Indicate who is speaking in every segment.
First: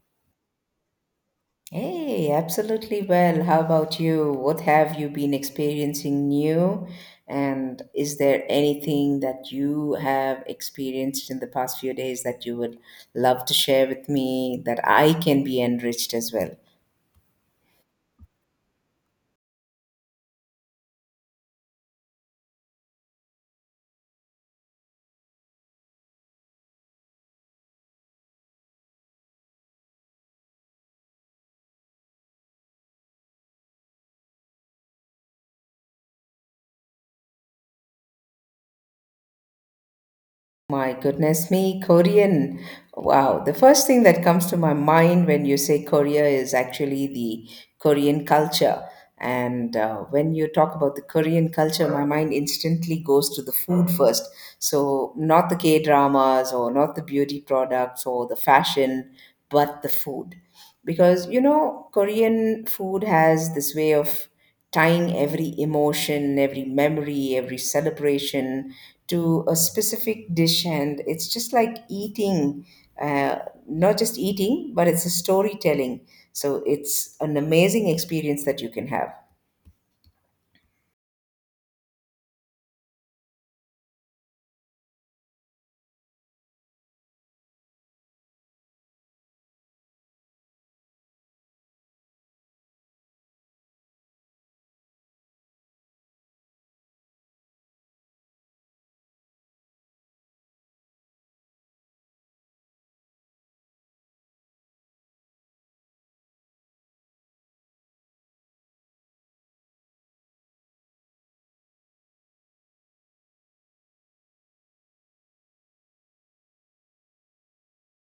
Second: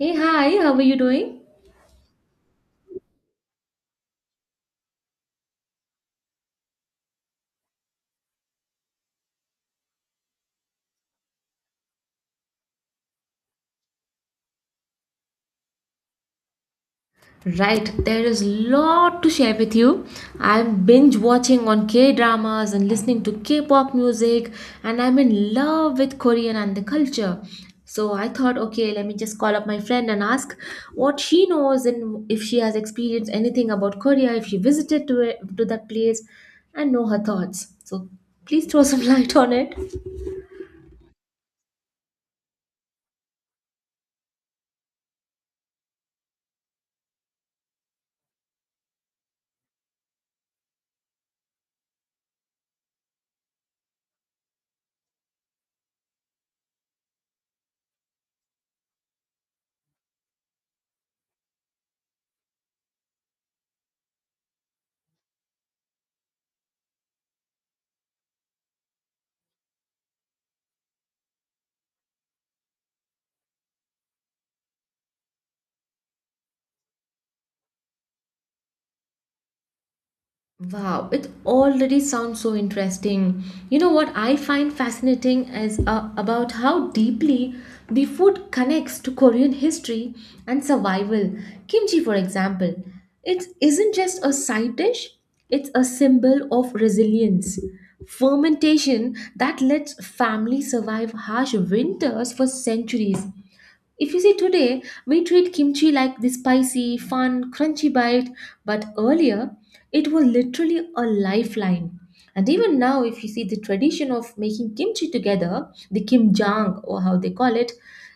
Speaker 1: Hey, hi, how are you doing?
Speaker 2: Hey, absolutely well. How about you? What have you been experiencing new? And is there anything that you have experienced in the past few days that you would love to share with me that I can be enriched as well?
Speaker 1: Right, there is lot to share with you. I'm binge watching on K-dramas and listening to K-pop music, and I'm in love with Korean and the culture. So I thought, okay, let me just call up my friend and ask what she knows and if she has experienced anything about Korea, if she visited to it, to that place, and know her thoughts. So please throw some light on it.
Speaker 2: My goodness me, Korean. Wow. The first thing that comes to my mind when you say Korea is actually the Korean culture. And when you talk about the Korean culture, my mind instantly goes to the food first. So, not the K dramas or not the beauty products or the fashion, but the food. Because, you know, Korean food has this way of tying every emotion, every memory, every celebration to a specific dish. And it's just like uh, not just eating, but it's a storytelling. So it's an amazing experience that you can have.
Speaker 1: Wow, it already sounds so interesting. You know what I find fascinating is about how deeply the food connects to Korean history and survival. Kimchi, for example, it isn't just a side dish, it's a symbol of resilience. Fermentation that lets families survive harsh winters for centuries. If you see today, we treat kimchi like the spicy, fun, crunchy bite, but earlier it was literally a lifeline. And even now, if you see the tradition of making kimchi together, the kimjang or how they call it,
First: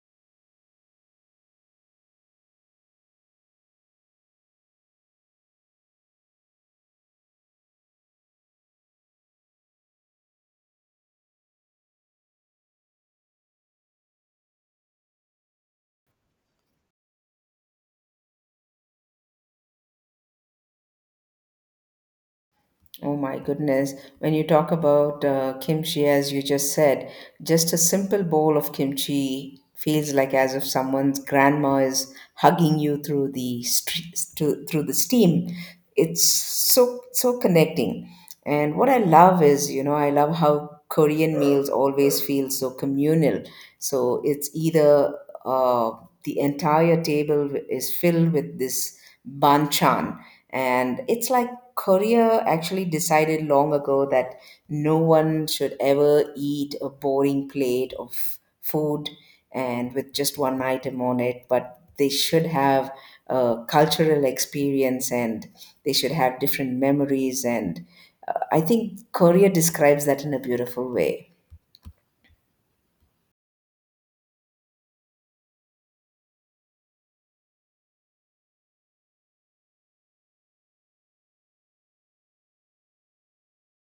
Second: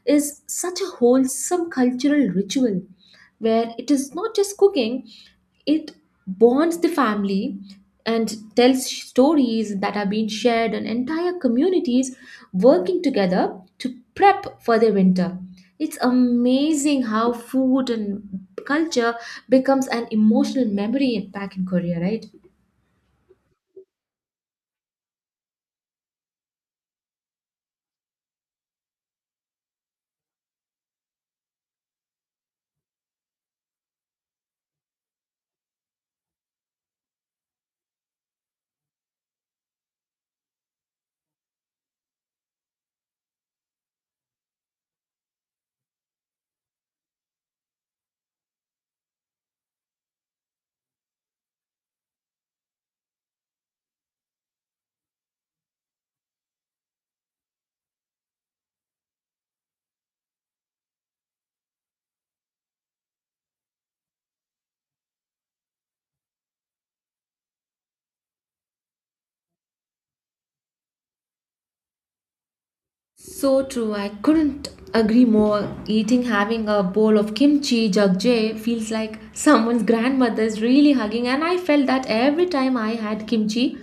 Speaker 1: is such a wholesome cultural ritual where it is not just cooking, it bonds the family and tells stories that are being shared and entire communities working together to prep for the winter. It's amazing how food and culture becomes an emotional memory in back in Korea, right?
Speaker 2: Oh my goodness. When you talk about kimchi, as you just said, just a simple bowl of kimchi feels like as if someone's grandma is hugging you through through the steam. It's so connecting. And what I love is, you know, I love how Korean meals always feel so communal. So it's either uh, the entire table is filled with this banchan, and it's like career actually decided long ago that no one should ever eat a boring plate of food and with just one item on it, but they should have a cultural experience and they should have different memories. And I think Korea describes that in a beautiful way.
Speaker 1: So true. I couldn't agree more. Eating, having a bowl of kimchi jjigae feels like someone's grandmother is really hugging, and I felt that every time I had kimchi,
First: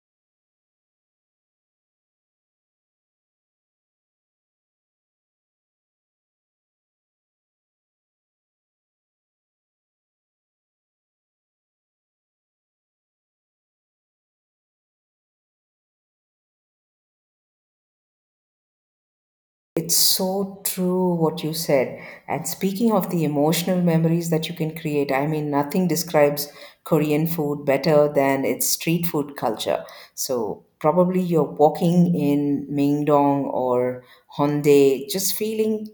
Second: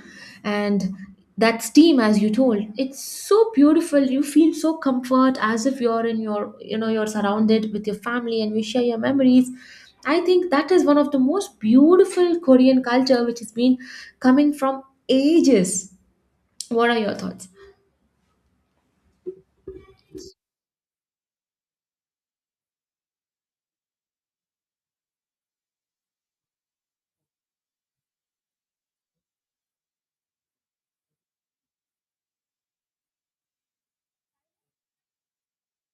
Speaker 1: and that steam, as you told, it's so beautiful. You feel so comfort as if you're in your, you know, you're surrounded with your family, and you share your memories. I think that is one of the most beautiful Korean culture which has been coming from ages. What are your thoughts?
Speaker 2: It's so true what you said. And speaking of the emotional memories that you can create, I mean, nothing describes Korean food better than its street food culture. So, probably you're walking in Mingdong or Hongdae, just feeling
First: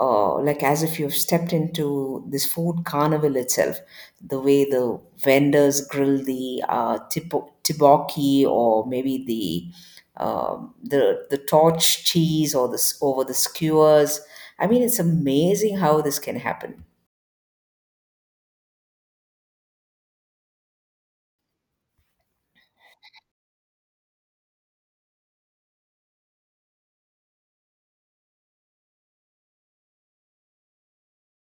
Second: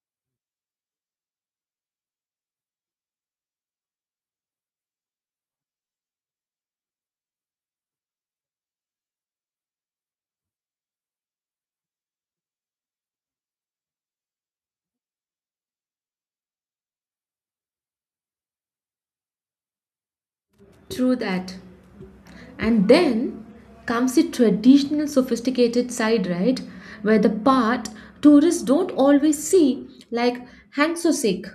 Speaker 2: like as if you've stepped into this food carnival itself. The way the vendors grill the tibocchi or maybe the the torch cheese or this over the skewers. I mean, it's amazing how this can happen.
Speaker 1: True that. And then comes the traditional sophisticated side, right? Where the part tourists don't always see, like hangsosik.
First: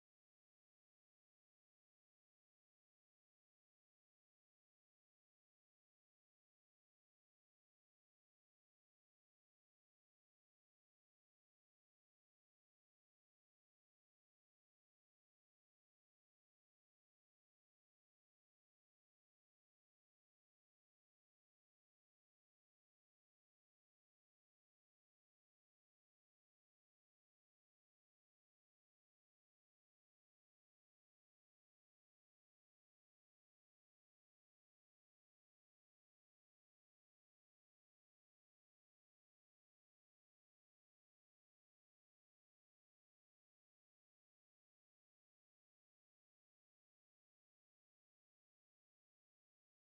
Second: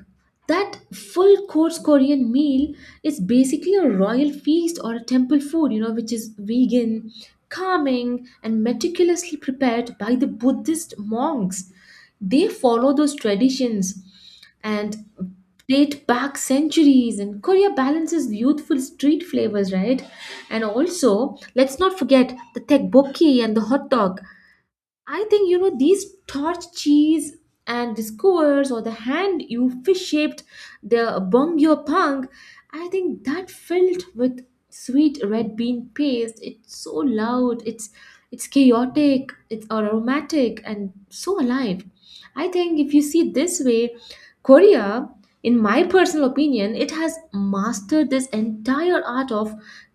Speaker 1: That full course Korean meal is basically a royal feast or a temple food, you know, which is vegan, calming, and meticulously prepared by the Buddhist monks. They follow those traditions and date back centuries and korea balances youthful street flavors right. And also let's not forget the tteokbokki and the hot dog. I think you know these torch cheese and the skewers or the hand you fish shaped the bongyo. I think that filled with sweet red bean paste, it's so loud, it's chaotic, it's aromatic and so alive. I think if you see this way, Korea, in my personal opinion, it has mastered this entire art of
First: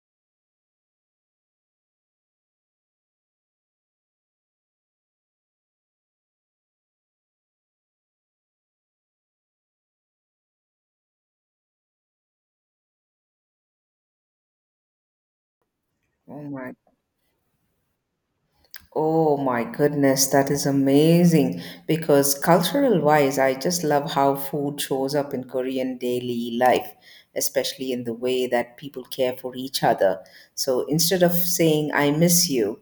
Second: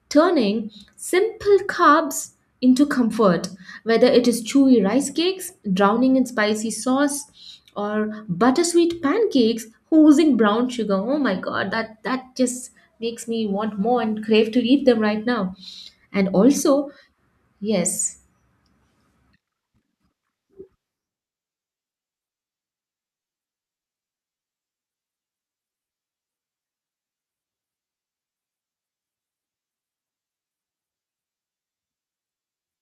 Speaker 1: turning simple carbs into comfort, whether it is chewy rice cakes, drowning in spicy sauce, or buttersweet pancakes oozing brown sugar. Oh my god, that just makes me want more and crave to eat them right now. And
Speaker 2: Oh my
Speaker 1: also, yes,
Speaker 2: Oh my goodness, that is amazing. Because cultural wise, I just love how food shows up in Korean daily life, especially in the way that people care for each other. So instead of saying, I miss you,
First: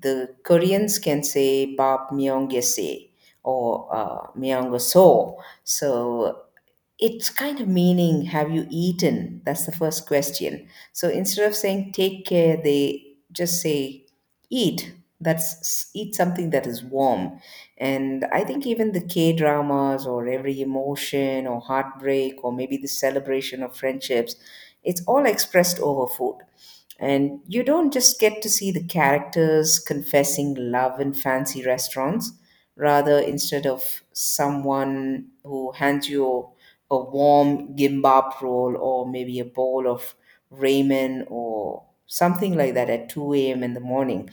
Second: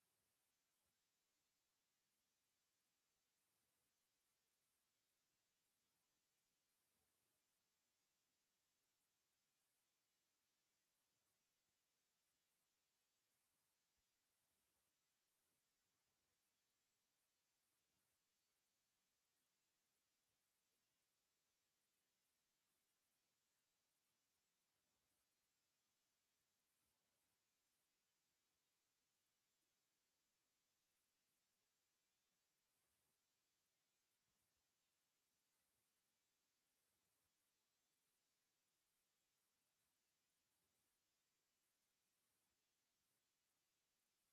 Speaker 2: the Koreans can say, Bap myonggese or myonggoso. So it's kind of meaning, have you eaten? That's the first question. So instead of saying take care, they just say eat. That's eat something that is warm. And I think even the K dramas or every emotion or heartbreak or maybe the celebration of friendships, it's all expressed over food. And you don't just get to see the characters confessing love in fancy restaurants. Rather, instead of someone who hands you a warm gimbap roll or maybe a bowl of ramen or something like that at 2 a.m. in the morning,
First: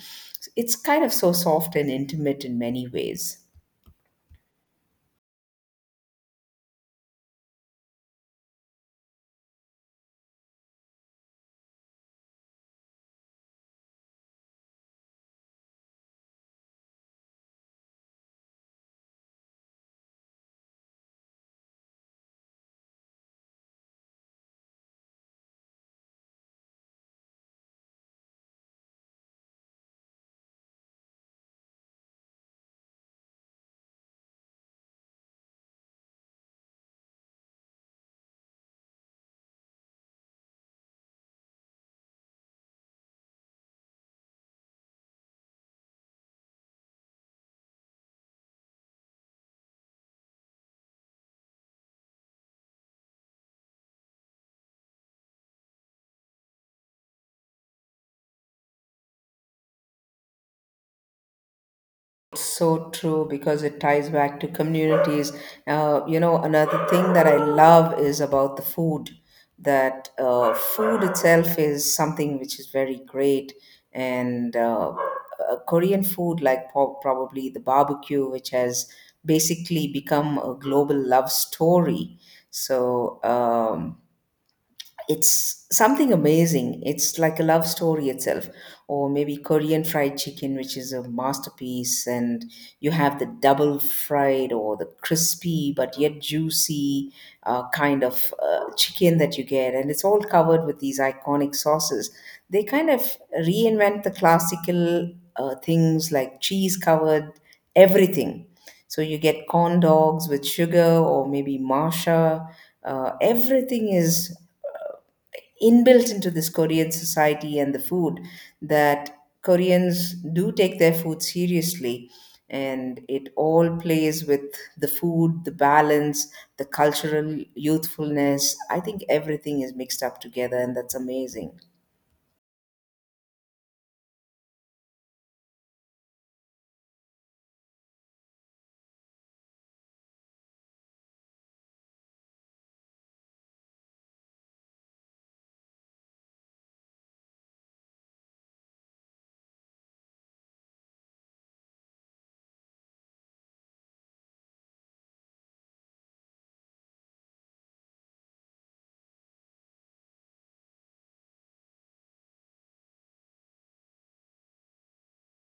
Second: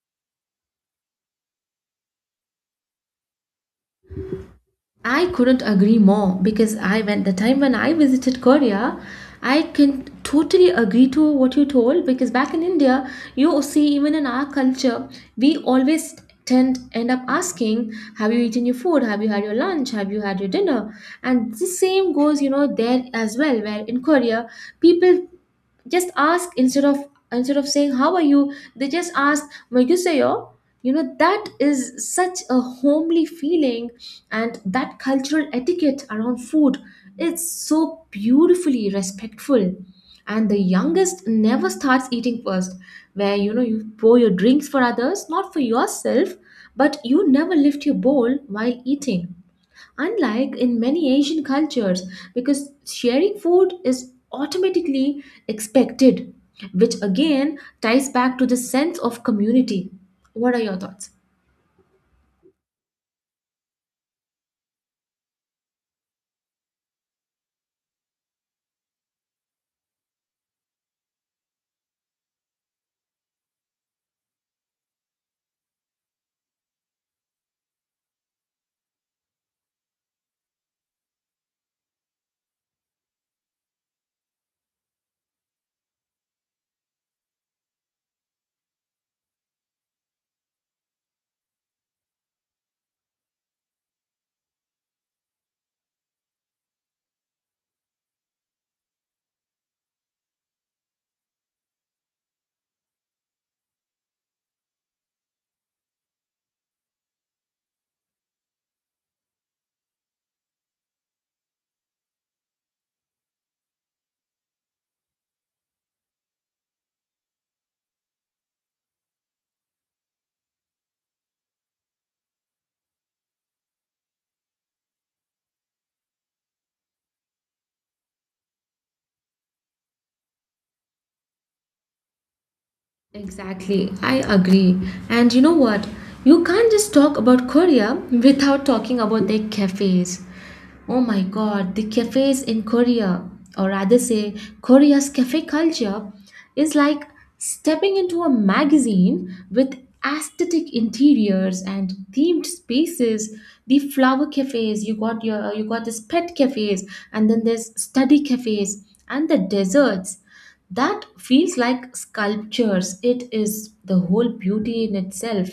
Speaker 2: it's kind of so soft and intimate in many ways.
Speaker 1: I couldn't agree more because I went the time when I visited Korea, I can totally agree to what you told because back in India, you see even in our culture, we always tend end up asking, have you eaten your food? Have you had your lunch? Have you had your dinner? And the same goes, you know, there as well, where in Korea, people just ask instead of saying how are you, they just ask "Megusayo?" You know that is such a homely feeling, and that cultural etiquette around food, it's so beautifully respectful. And the youngest never starts eating first, where you know you pour your drinks for others not for yourself, but you never lift your bowl while eating, unlike in many Asian cultures, because sharing food is automatically expected, which again ties back to the sense of community. What are your thoughts?
Speaker 2: So true, because it ties back to communities. You know, another thing that I love is about the food, that food itself is something which is very great. And Korean food, like probably the barbecue, which has basically become a global love story. So, it's something amazing. It's like a love story itself. Or maybe Korean fried chicken, which is a masterpiece, and you have the double fried or the crispy but yet juicy kind of chicken that you get. And it's all covered with these iconic sauces. They kind of reinvent the classical things like cheese covered everything. So you get corn dogs with sugar or maybe Masha. Everything is inbuilt into this Korean society and the food, that Koreans do take their food seriously. And it all plays with the food, the balance, the cultural youthfulness. I think everything is mixed up together, and that's amazing.
Speaker 1: Exactly, I agree. And you know what? You can't just talk about Korea without talking about their cafes. Oh my god, the cafes in Korea, or rather say Korea's cafe culture, is like stepping into a magazine with aesthetic interiors and themed spaces. The flower cafes, you got this pet cafes, and then there's study cafes and the desserts that feels like sculptures. It is the whole beauty in itself,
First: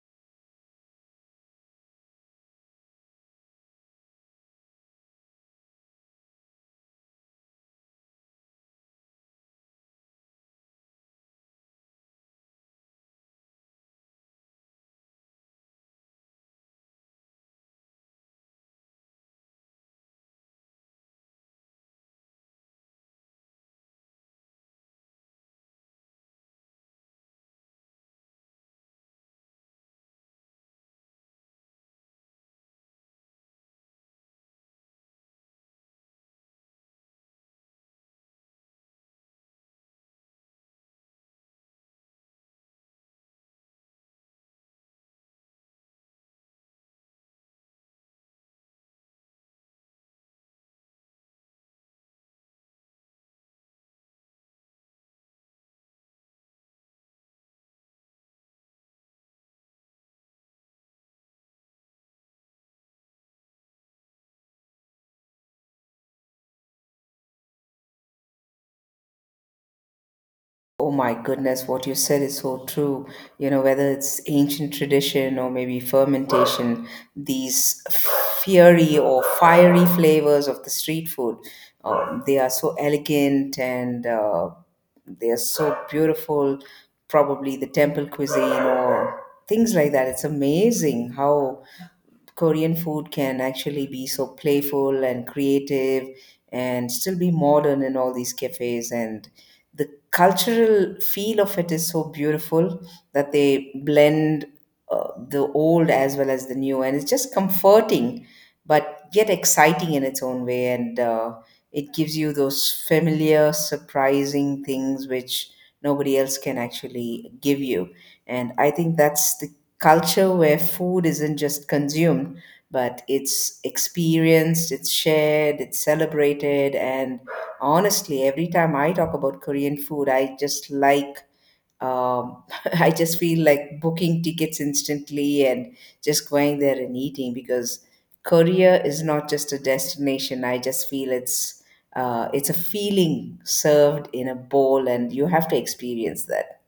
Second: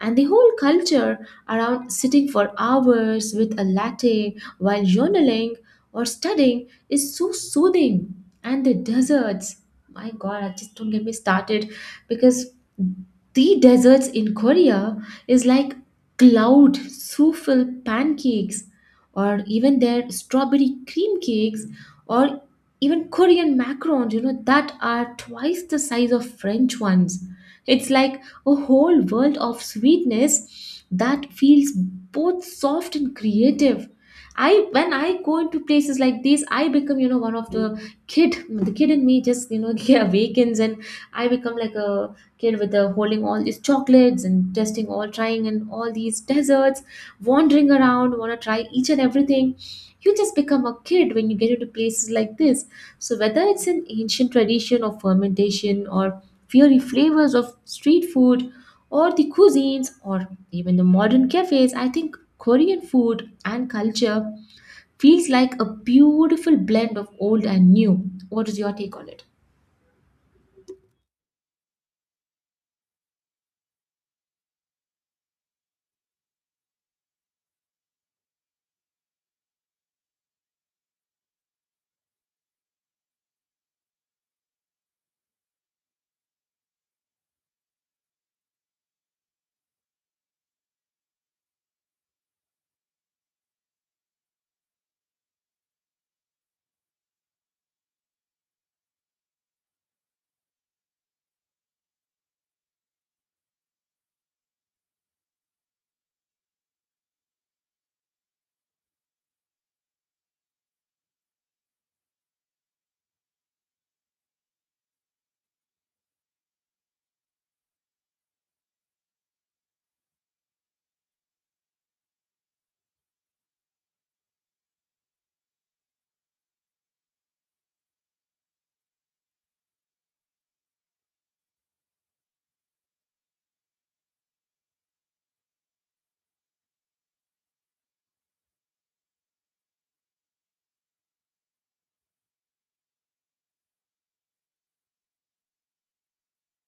Speaker 1: and the whole culture around sitting for hours with a latte while journaling or studying is so soothing. And the deserts, my god, I just don't get me started, because the deserts in Korea is like cloud souffle pancakes or even their strawberry cream cakes or even Korean macarons, you know, that are twice the size of French ones. It's like a whole world of sweetness that feels both soft and creative. I when I go into places like these, I become you know one of the kid. The kid in me just you know yeah, awakens, and I become like a kid with the holding all these chocolates and testing all, trying and all these desserts, wandering around, want to try each and everything. You just become a kid when you get into places like this. So whether it's an ancient tradition of fermentation or fiery flavors of street food or the cuisines or even the modern cafes, I think Korean food and culture feels like a beautiful blend of old and new. What is your take on it?
Speaker 2: Oh my goodness, what you said is so true. You know, whether it's ancient tradition or maybe fermentation, these fiery flavors of the street food, they are so elegant and they are so beautiful. Probably the temple cuisine or things like that. It's amazing how Korean food can actually be so playful and creative and still be modern in all these cafes. And the cultural feel of it is so beautiful, that they blend the old as well as the new. And it's just comforting, but yet exciting in its own way. And it gives you those familiar, surprising things which nobody else can actually give you. And I think that's the culture where food isn't just consumed, but it's experienced, it's shared, it's celebrated. And honestly, every time I talk about Korean food, I just like, um, I just feel like booking tickets instantly and just going there and eating, because Korea is not just a destination. I just feel it's a feeling served in a bowl, and you have to experience that.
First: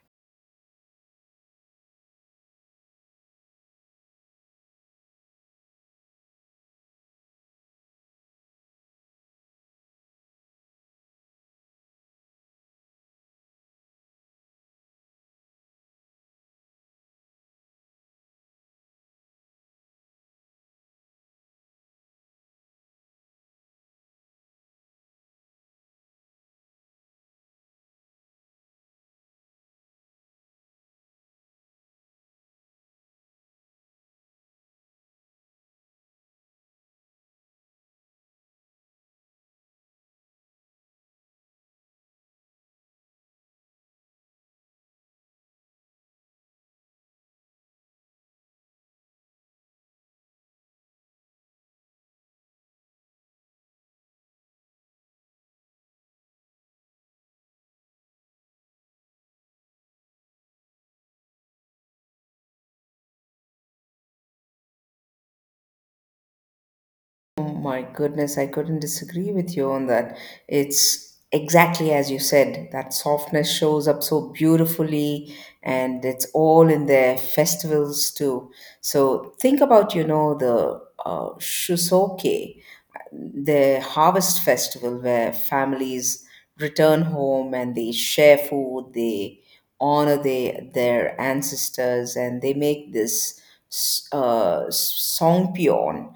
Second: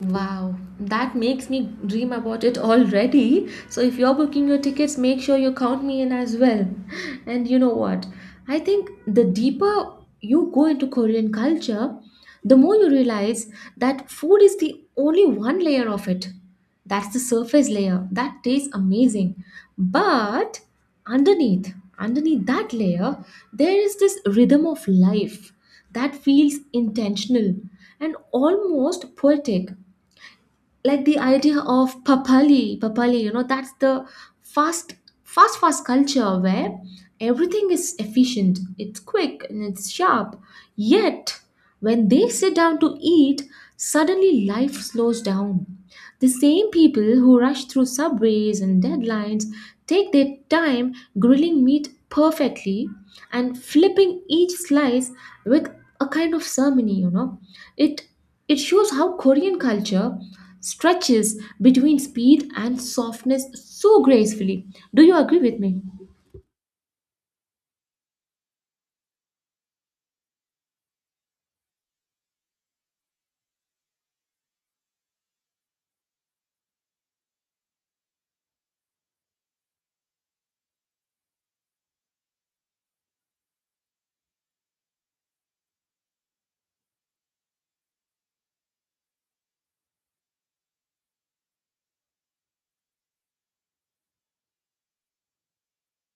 Speaker 1: Wow, that makes me dream about it already. So, if you're booking your tickets, make sure you count me in as well. And you know what? I think the deeper you go into Korean culture, the more you realize that food is the only one layer of it. That's the surface layer. That tastes amazing. But underneath, underneath that layer, there is this rhythm of life that feels intentional and almost poetic, like the idea of papali papali, you know, that's the fast fast fast culture where everything is efficient, it's quick and it's sharp. Yet when they sit down to eat, suddenly life slows down. The same people who rush through subways and deadlines take their time grilling meat perfectly and flipping each slice with a kind of ceremony, you know. It it shows how Korean culture stretches between speed and softness so gracefully. Do you agree with me?
Speaker 2: Oh my goodness, I couldn't disagree with you on that. It's exactly as you said, that softness shows up so beautifully, and it's all in their festivals too. So think about, you know, the shusoke, the harvest festival where families return home and they share food, they honor their ancestors, and they make this songpyeon.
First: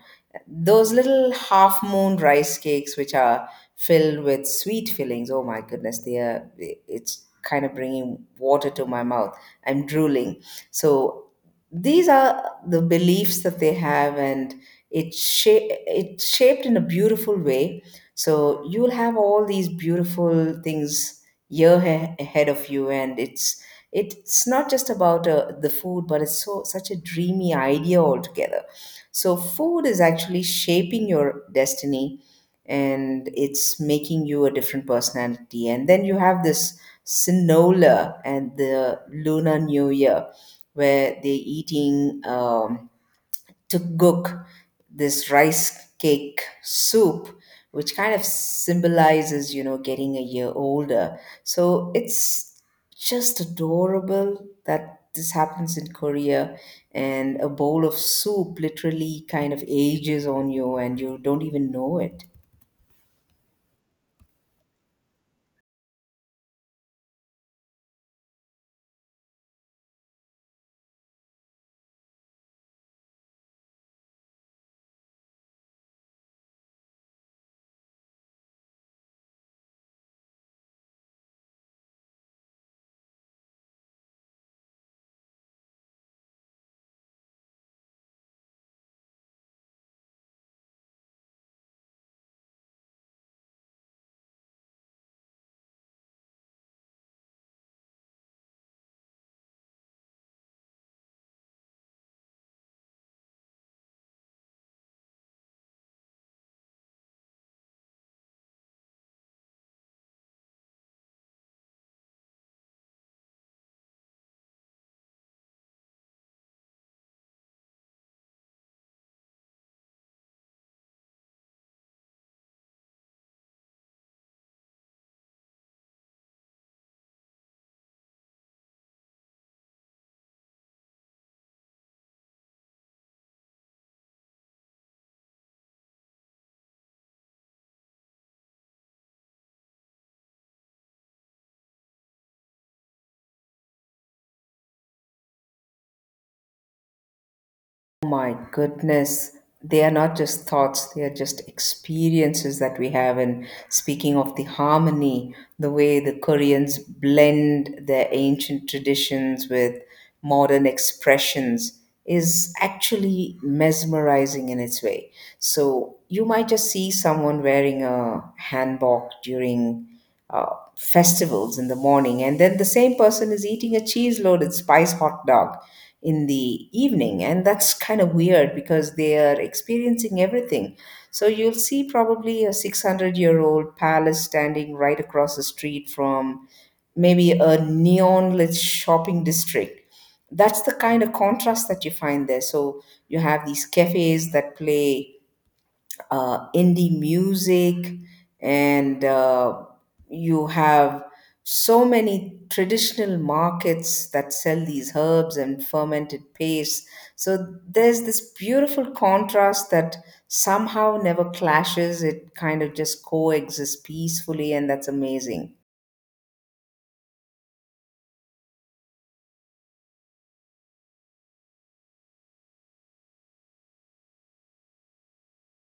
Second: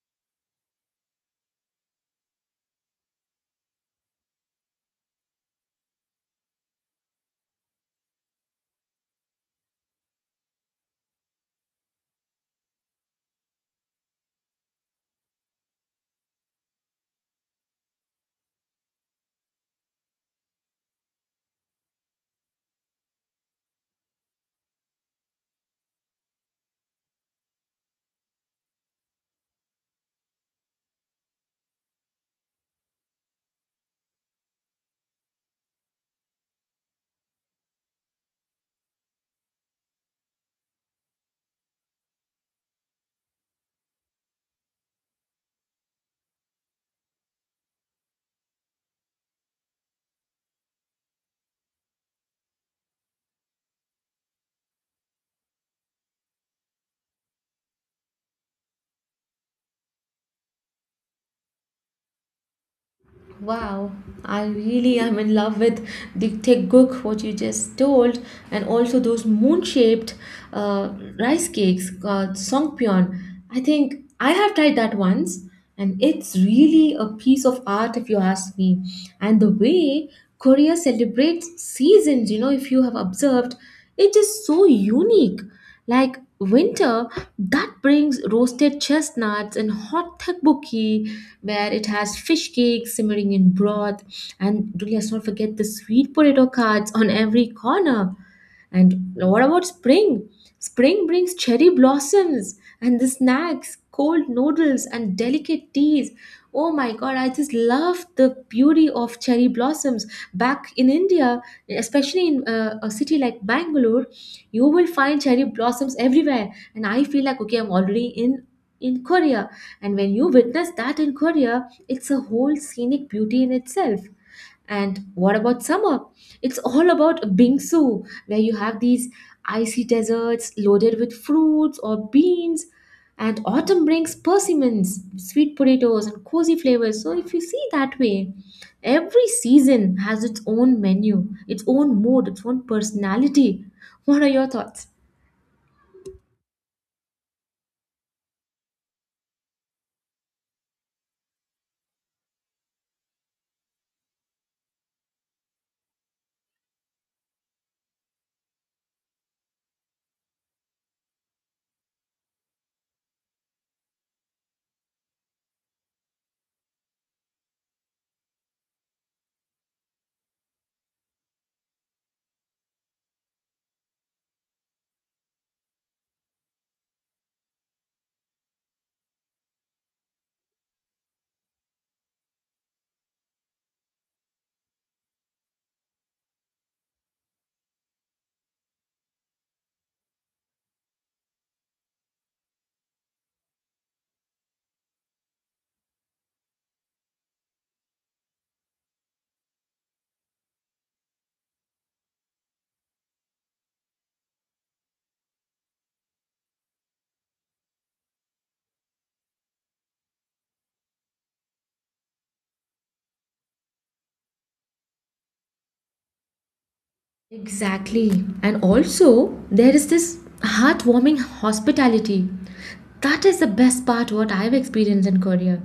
Speaker 2: Those little half moon rice cakes, which are filled with sweet fillings. Oh my goodness, they are, it's kind of bringing water to my mouth. I'm drooling. So these are the beliefs that they have, and it's shaped in a beautiful way. So you'll have all these beautiful things ahead of you, and it's not just about the food, but it's so such a dreamy idea altogether. So food is actually shaping your destiny, and it's making you a different personality. And then you have this Sinola and the Lunar New Year, where they're eating. To cook this rice cake soup, which kind of symbolizes, you know, getting a year older. So it's just adorable that this happens in Korea, and a bowl of soup literally kind of ages on you and you don't even know it.
Speaker 1: Wow, I really am in love with the teguk what you just told, and also those moon-shaped uh, rice cakes called songpyeon. I think I have tried that once, and it's really a piece of art if you ask me. And the way Korea celebrates seasons, you know, if you have observed, it is so unique. Like winter, that brings roasted chestnuts and hot tteokbokki, where it has fish cakes simmering in broth. And do let's not forget the sweet potato cards on every corner. And what about spring? Spring brings cherry blossoms and the snacks, cold noodles and delicate teas. Oh my god, I just love the beauty of cherry blossoms. Back in India, especially in a city like Bangalore, you will find cherry blossoms everywhere. And I feel like, okay, I'm already in. In Korea, and when you witness that in Korea, it's a whole scenic beauty in itself. And what about summer? It's all about bingsu, where you have these icy deserts loaded with fruits or beans. And autumn brings persimmons, sweet potatoes, and cozy flavors. So, if you see that way, every season has its own menu, its own mood, its own personality. What are your thoughts?
Speaker 2: My goodness, they are not just thoughts, they are just experiences that we have. And speaking of the harmony, the way the Koreans blend their ancient traditions with modern expressions is actually mesmerizing in its way. So you might just see someone wearing a hanbok during uh, festivals in the morning, and then the same person is eating a cheese loaded spice hot dog in the evening, and that's kind of weird because they are experiencing everything. So you'll see probably a 600-year-old palace standing right across the street from maybe a neon lit shopping district. That's the kind of contrast that you find there. So you have these cafes that play indie music, and you have so many traditional markets that sell these herbs and fermented pastes. So there's this beautiful contrast that somehow never clashes. It kind of just coexists peacefully, and that's amazing.
Speaker 1: Exactly. And also, there is this heartwarming hospitality. That is the best part what I've experienced in Korea.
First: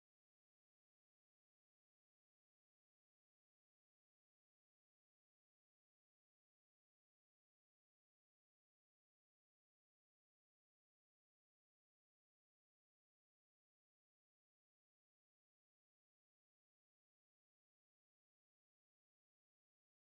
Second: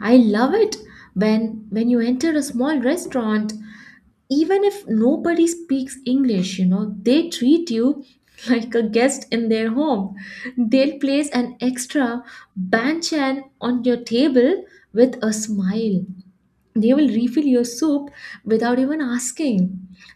Speaker 1: I love it when you enter a small restaurant, even if nobody speaks English, you know, they treat you like a guest in their home. They'll place an extra banchan on your table with a smile. They will refill your soup without even asking,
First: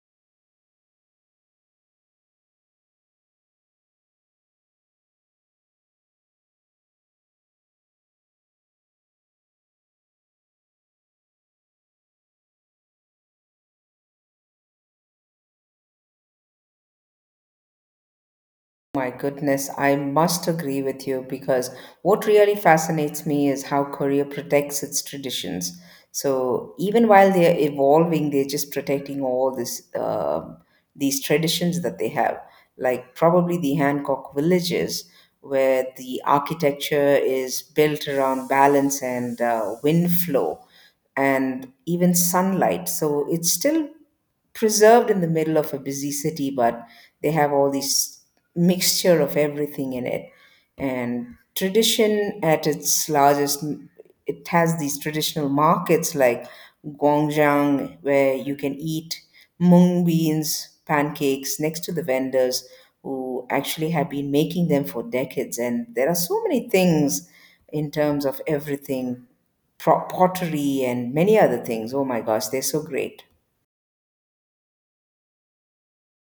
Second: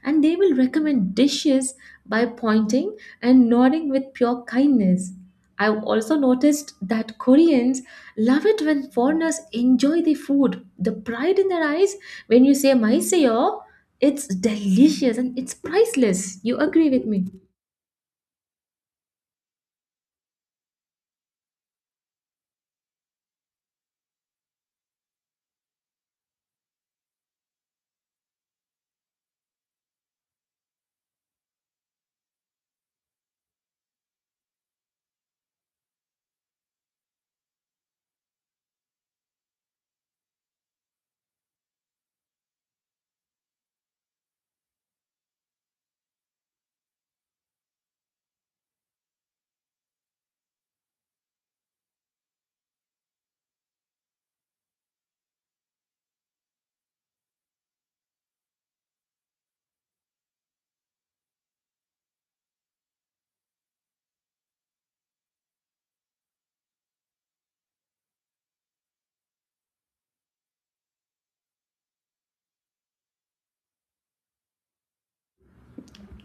Speaker 1: and they will recommend dishes by pointing and nodding with pure kindness. I've also noticed that Koreans love it when foreigners enjoy the food. The pride in their eyes when you say maiseyo, it's delicious, and it's priceless. You agree with me?
Speaker 2: My goodness, I must agree with you, because what really fascinates me is how Korea protects its traditions. So even while they're evolving, they're just protecting all this these traditions that they have, like probably the Hancock villages, where the architecture is built around balance and wind flow and even sunlight. So it's still preserved in the middle of a busy city, but they have all this mixture of everything in it. And tradition at its largest, it has these traditional markets like Gwangjang, where you can eat mung beans, pancakes next to the vendors who actually have been making them for decades. And there are so many things in terms of everything pottery and many other things. Oh my gosh, they're so great.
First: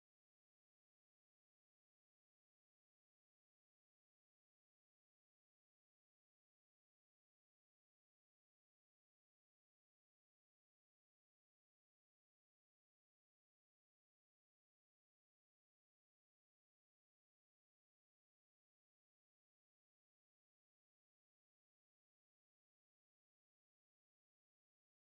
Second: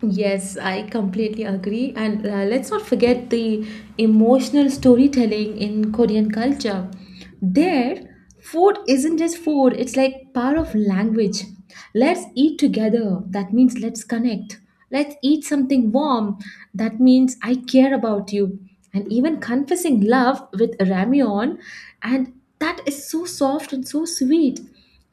Speaker 1: Yes, I completely agree. And let's not forget the emotional storytelling in Korean culture. There, food isn't just food, it's like part of language. Let's eat together. That means let's connect. Let's eat something warm. That means I care about you. And even confessing love with ramyeon. And that is so soft and so sweet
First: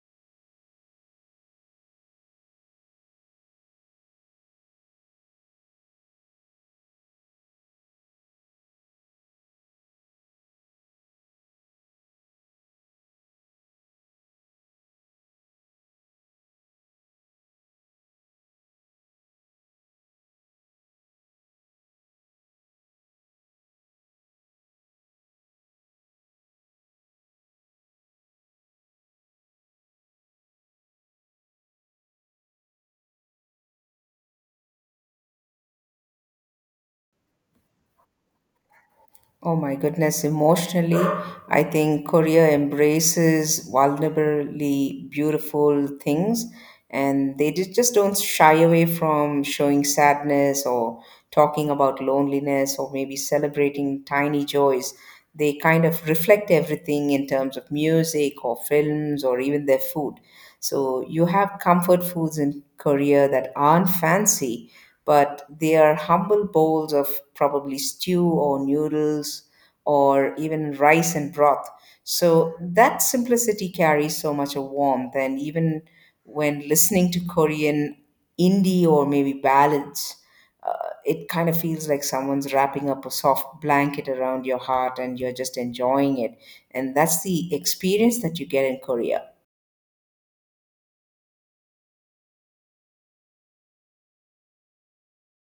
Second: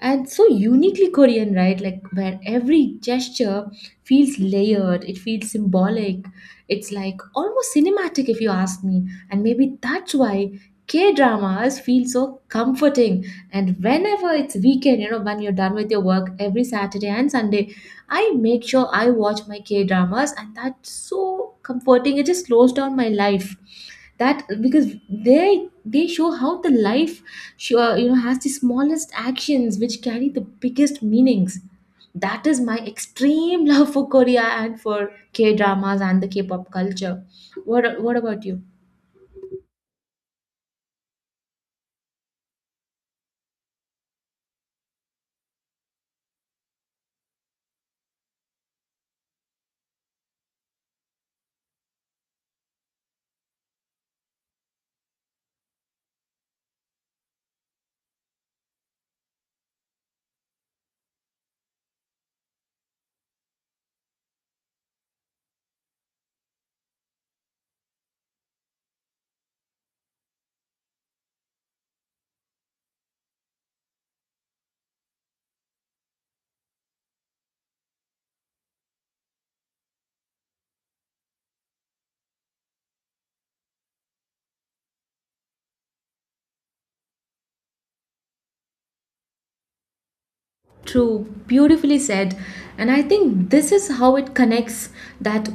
Speaker 1: and so uniquely Korean, right? Like where every gesture feels layered, it feels symbolic, it's like almost cinematic if you ask me. And maybe that's why K dramas feel so comforting. And whenever it's weekend, you know, when you're done with your work every Saturday and Sunday, I make sure I watch my K dramas, and that's so comforting. It just slows down my life. That because they show how the life sure you know has the smallest actions which carry the biggest meanings. That is my extreme love for Korea and for K dramas and the K pop culture. What about you?
Speaker 2: Oh my goodness, emotionally, I think Korea embraces vulnerably beautiful things, and they just don't shy away from showing sadness or talking about loneliness or maybe celebrating tiny joys. They kind of reflect everything in terms of music or films or even their food. So you have comfort foods in Korea that aren't fancy, but they are humble bowls of probably stew or noodles or even rice and broth. So that simplicity carries so much of warmth, and even when listening to Korean indie or maybe ballads, uh, it kind of feels like someone's wrapping up a soft blanket around your heart and you're just enjoying it. And that's the experience that you get in Korea.
Speaker 1: True, beautifully said. And I think this is how it connects that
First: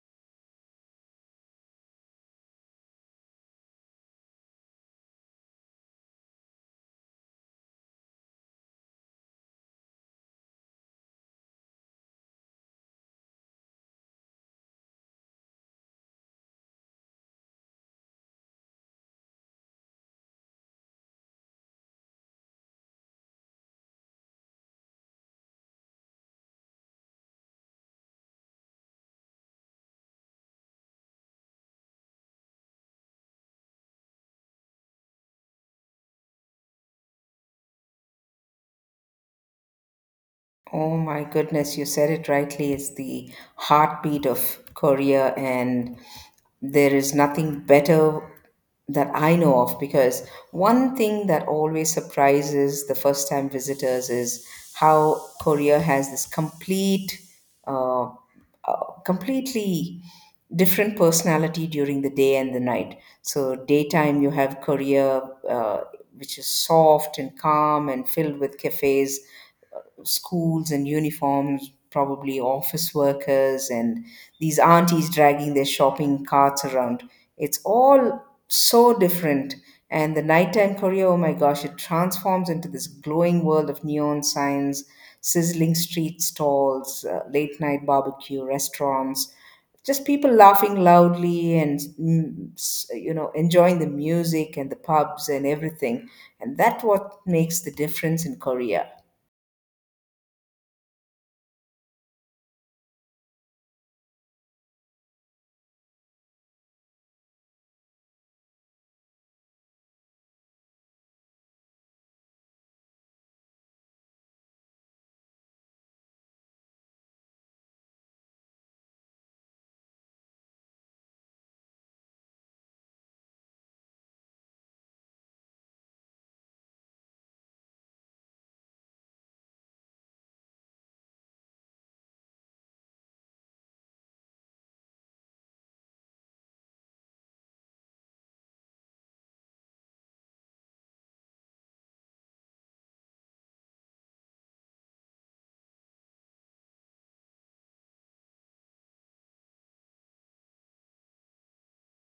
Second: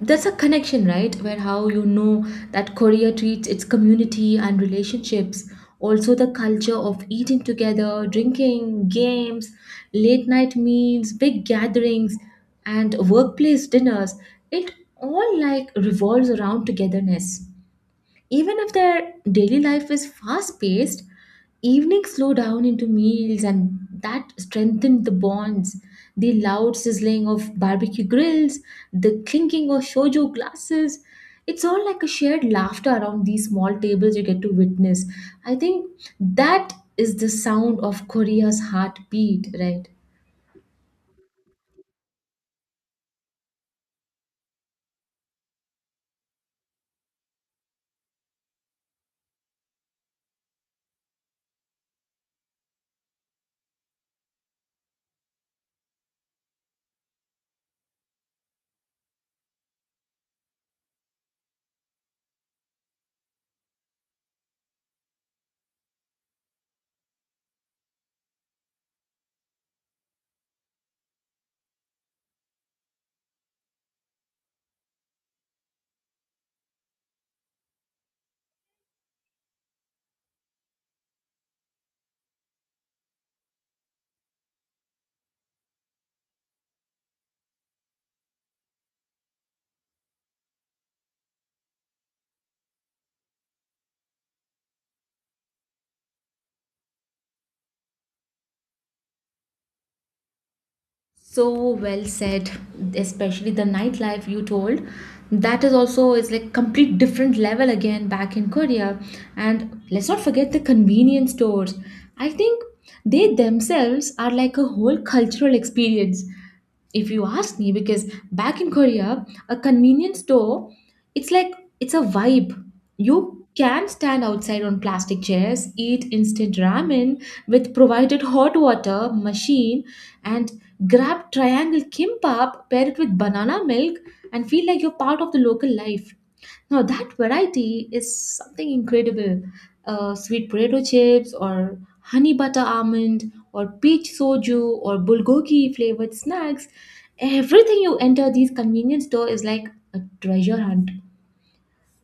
Speaker 1: that's a connection, right? Where, how you know that Korea treats its community and relationships. Also, the culture of eating together, drinking, games, late night meals, big gatherings, and workplace dinners. It all like revolves around togetherness. Even if their daily life is fast paced, evenings slow down into meals and that strengthened the bonds. The loud sizzling of barbecue grills, the clinking of shojo glasses. It's all like a shared laughter around these small tables you get to witness. I think that is the sound of Korea's heartbeat, right?
Speaker 2: Oh my goodness, you said it rightly. It's the heartbeat of Korea, and there is nothing better that I know of, because one thing that always surprises the first time visitors is how Korea has this uh, completely different personality during the day and the night. So, daytime, you have Korea, uh, which is soft and calm and filled with cafes, schools and uniforms, probably office workers, and these aunties dragging their shopping carts around. It's all so different. And the nighttime Korea, oh my gosh, it transforms into this glowing world of neon signs, sizzling street stalls, late night barbecue restaurants, just people laughing loudly and enjoying the music and the pubs and everything. And that what makes the difference in Korea.
Speaker 1: So well said, especially the nightlife you told. That is also is like complete different level again back in Korea. And let's not forget the convenience stores. I think they themselves are like a whole cultural experience. If you ask me, because back in Korea, a convenience store, it's like it's a vibe. You can stand outside on plastic chairs, eat instant ramen with provided hot water machine, and Grab triangle kimbap, pair it with banana milk, and feel like you're part of the local life. Now, that variety is something incredible. Sweet potato chips, or honey butter almond, or peach soju, or bulgogi flavored snacks. Everything you enter these convenience store is like a treasure hunt.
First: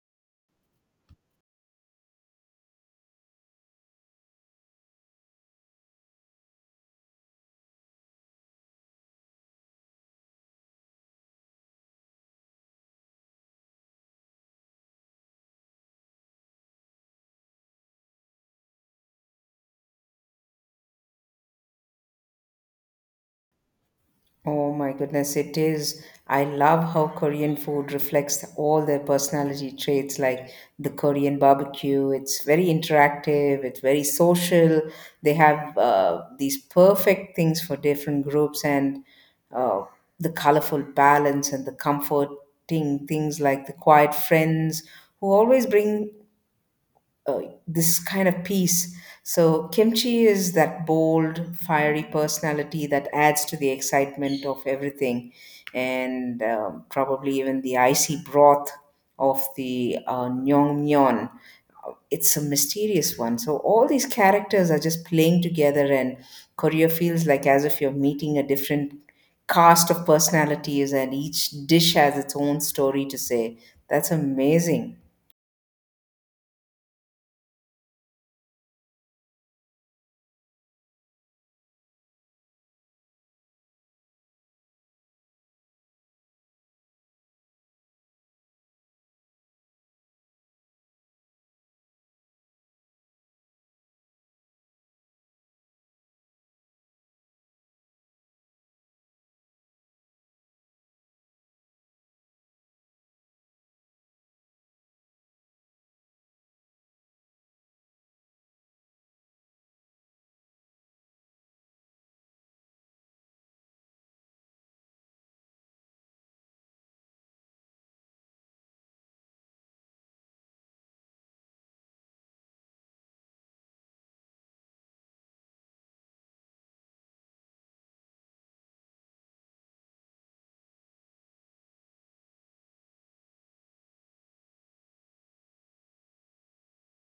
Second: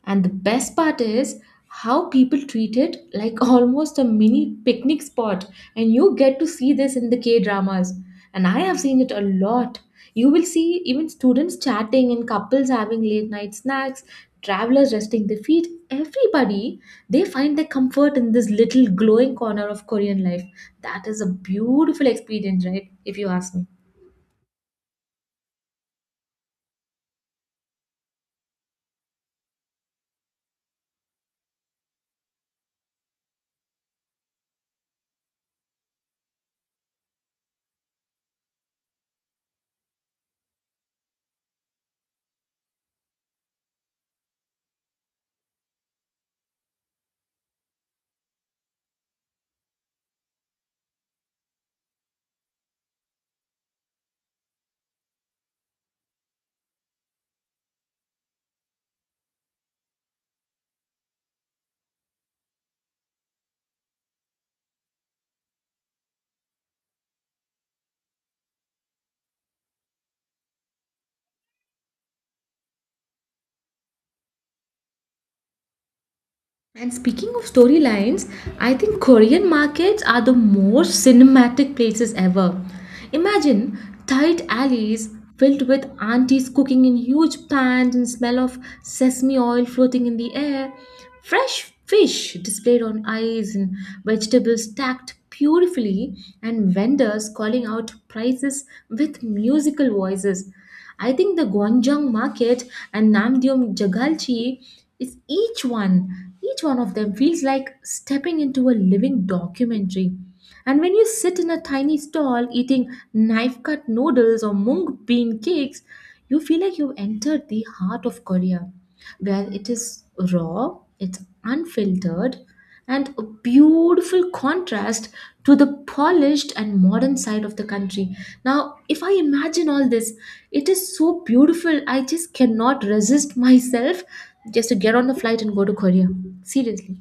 Speaker 1: And the best part is how people treat it like almost a mini picnic spot. And you get to see this in the K dramas. And I have seen it a lot. You will see even students chatting and couples having late night snacks, travelers resting their feet. Everybody, they find their comfort in this little glowing corner of Korean life. That is a beautiful experience, right? If you ask me.
Speaker 2: Oh my goodness, it is. I love how Korean food reflects all their personality traits, like the Korean barbecue. It's very interactive, it's very social. They have these perfect things for different groups, and uh, the colorful balance and the comforting things like the quiet friends who always bring uh, this kind of peace. So kimchi is that bold, fiery personality that adds to the excitement of everything, and probably even the icy broth of the Nyongmyeon. It's a mysterious one. So all these characters are just playing together, and Korea feels like as if you're meeting a different cast of personalities, and each dish has its own story to say. That's amazing.
Speaker 1: And speaking of storylines, I think Korean markets are the most cinematic places ever. Imagine tight alleys filled with aunties cooking in huge pans and smell of sesame oil floating in the air, fresh fish displayed on ice and vegetables stacked beautifully, and vendors calling out prices with musical voices. I think the Gwangjang market and Namdeom Jagalchi is each one of them feels like stepping into a living documentary. And when you sit in a tiny stall eating knife cut noodles or mung bean cakes, you feel like you've entered the heart of Korea, where it is raw, it's unfiltered, and a beautiful contrast to the polished and modern side of the country. Now, if I imagine all this, it is so beautiful. I just cannot resist myself just to get on the flight and go to Korea. Seriously.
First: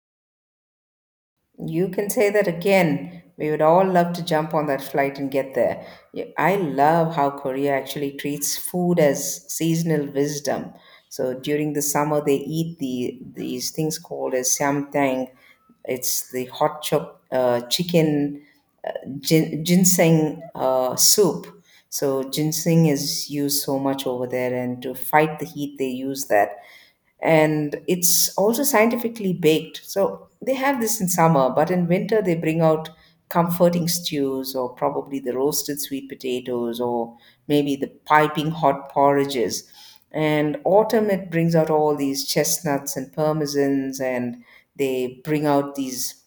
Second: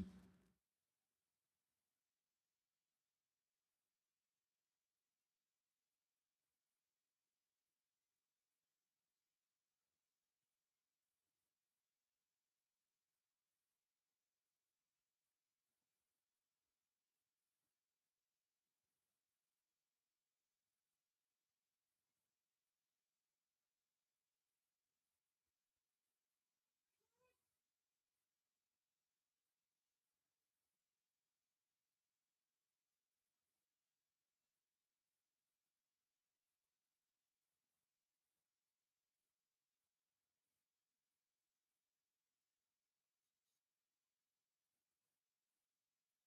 Speaker 2: You can say that again. We would all love to jump on that flight and get there. Yeah, I love how Korea actually treats food as seasonal wisdom. So during the summer, they eat these things called as samtang. It's the hot chop chicken ginseng soup. So ginseng is used so much over there, and to fight the heat, they use that. And it's also scientifically baked. So they have this in summer, but in winter they bring out comforting stews or probably the roasted sweet potatoes or maybe the piping hot porridges. And autumn it brings out all these chestnuts and parmesans and they bring out these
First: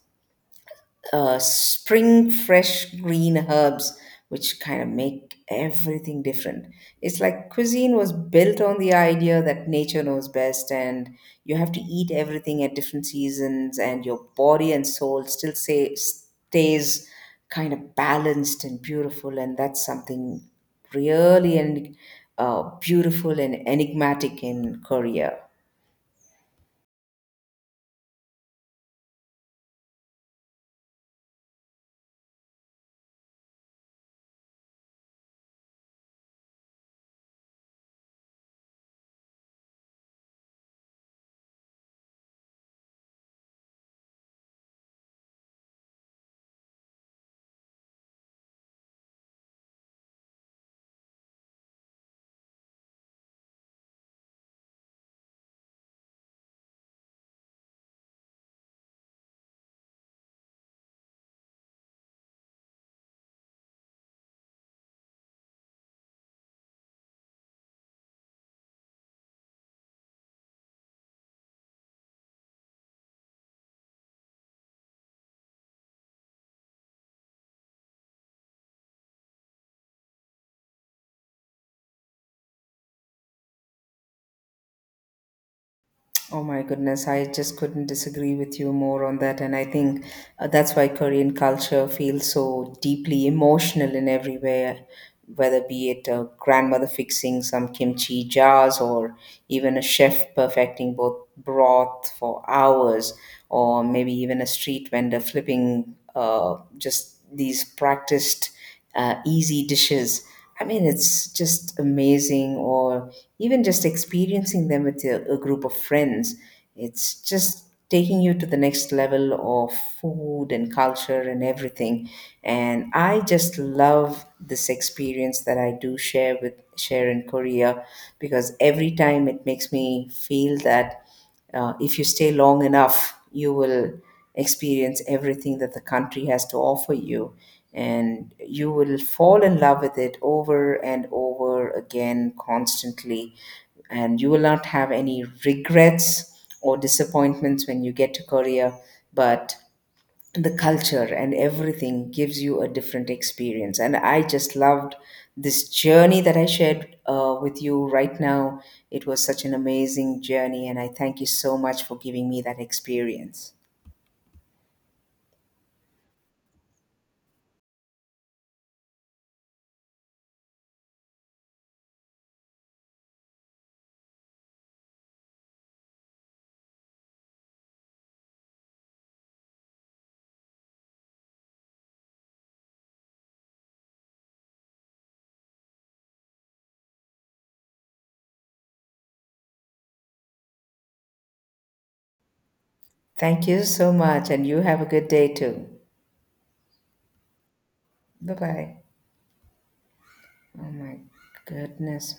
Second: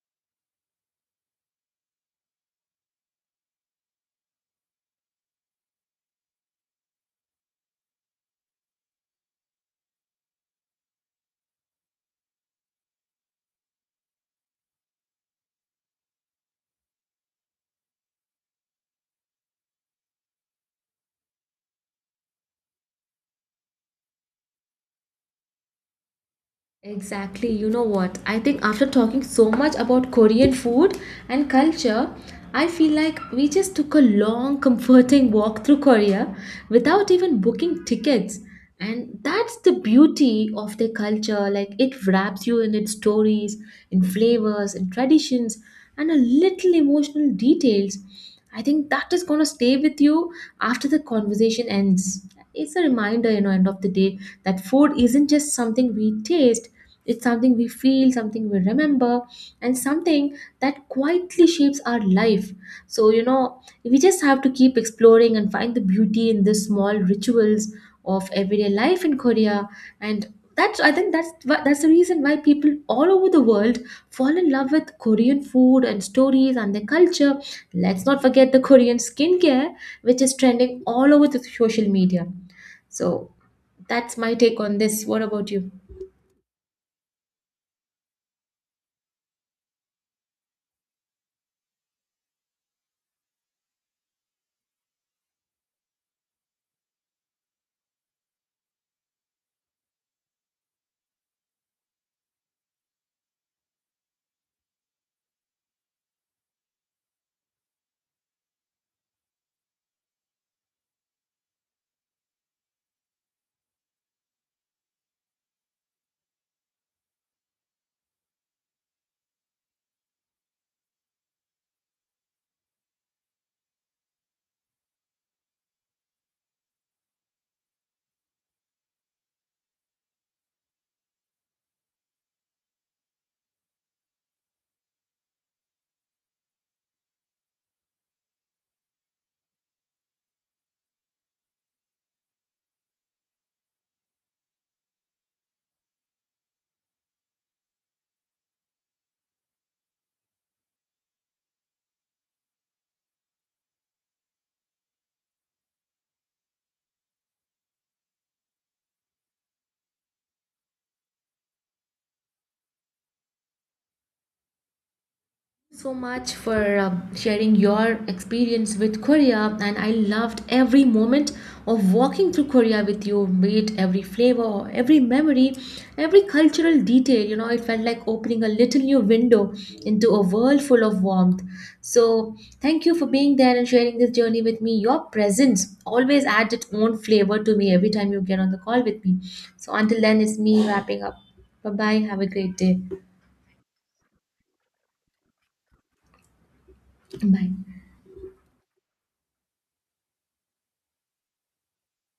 Speaker 2: spring fresh green herbs, which kind of make everything different. It's like cuisine was built on the idea that nature knows best and you have to eat everything at different seasons and your body and soul stays kind of balanced and beautiful. And that's something really and beautiful and enigmatic in Korea.
Speaker 1: Exactly, you know what? I think after talking so much about Korean food and culture, I feel like we just took a long, comforting walk through Korea without even booking tickets. And that's the beauty of their culture. Like it wraps you in its stories, in flavors, in traditions, and a little emotional details. I think that is going to stay with you after the conversation ends. It's a reminder, you know, end of the day, that food isn't just something we taste, it's something we feel, something we remember, and something that quietly shapes our life. So you know, we just have to keep exploring and find the beauty in the small rituals of everyday life in Korea. And that's, I think that's the reason why people all over the world fall in love with Korean food and stories and their culture. Let's not forget the Korean skincare, which is trending all over the social media. So that's my take on this. What about you?
Speaker 2: Oh my goodness, I just couldn't disagree with you more on that. And I think that's why Korean culture feels so deeply emotional in every way, whether be it a grandmother fixing some kimchi jars or even a chef perfecting both broth for hours, or maybe even a street vendor flipping just these practiced easy dishes. I mean, it's just amazing, or even just experiencing them with a group of friends. It's just taking you to the next level of food and culture and everything. And I just love this experience that I do share in Korea because every time it makes me feel that. If you stay long enough, you will experience everything that the country has to offer you, and you will fall in love with it over and over again constantly. And you will not have any regrets or disappointments when you get to Korea, but the culture and everything gives you a different experience. And I just loved this journey that I shared with you right now. It was such an amazing journey, and I thank you so much for giving me that experience.
Speaker 1: So much for sharing your experience with Korea, and I loved every moment of walking through Korea with you, be it every flavor, or every memory, every cultural detail. You know, it felt like opening a little new window into a world full of warmth. So, thank you for being there and sharing this journey with me. Your presence always adds its own flavor to me every time you get on the call with me. So, until then, it's me wrapping up. Bye bye. Have a great day.
Speaker 2: Thank you so much, and you have a good day too.
Speaker 1: Bye.
Speaker 2: Bye bye. Oh my goodness.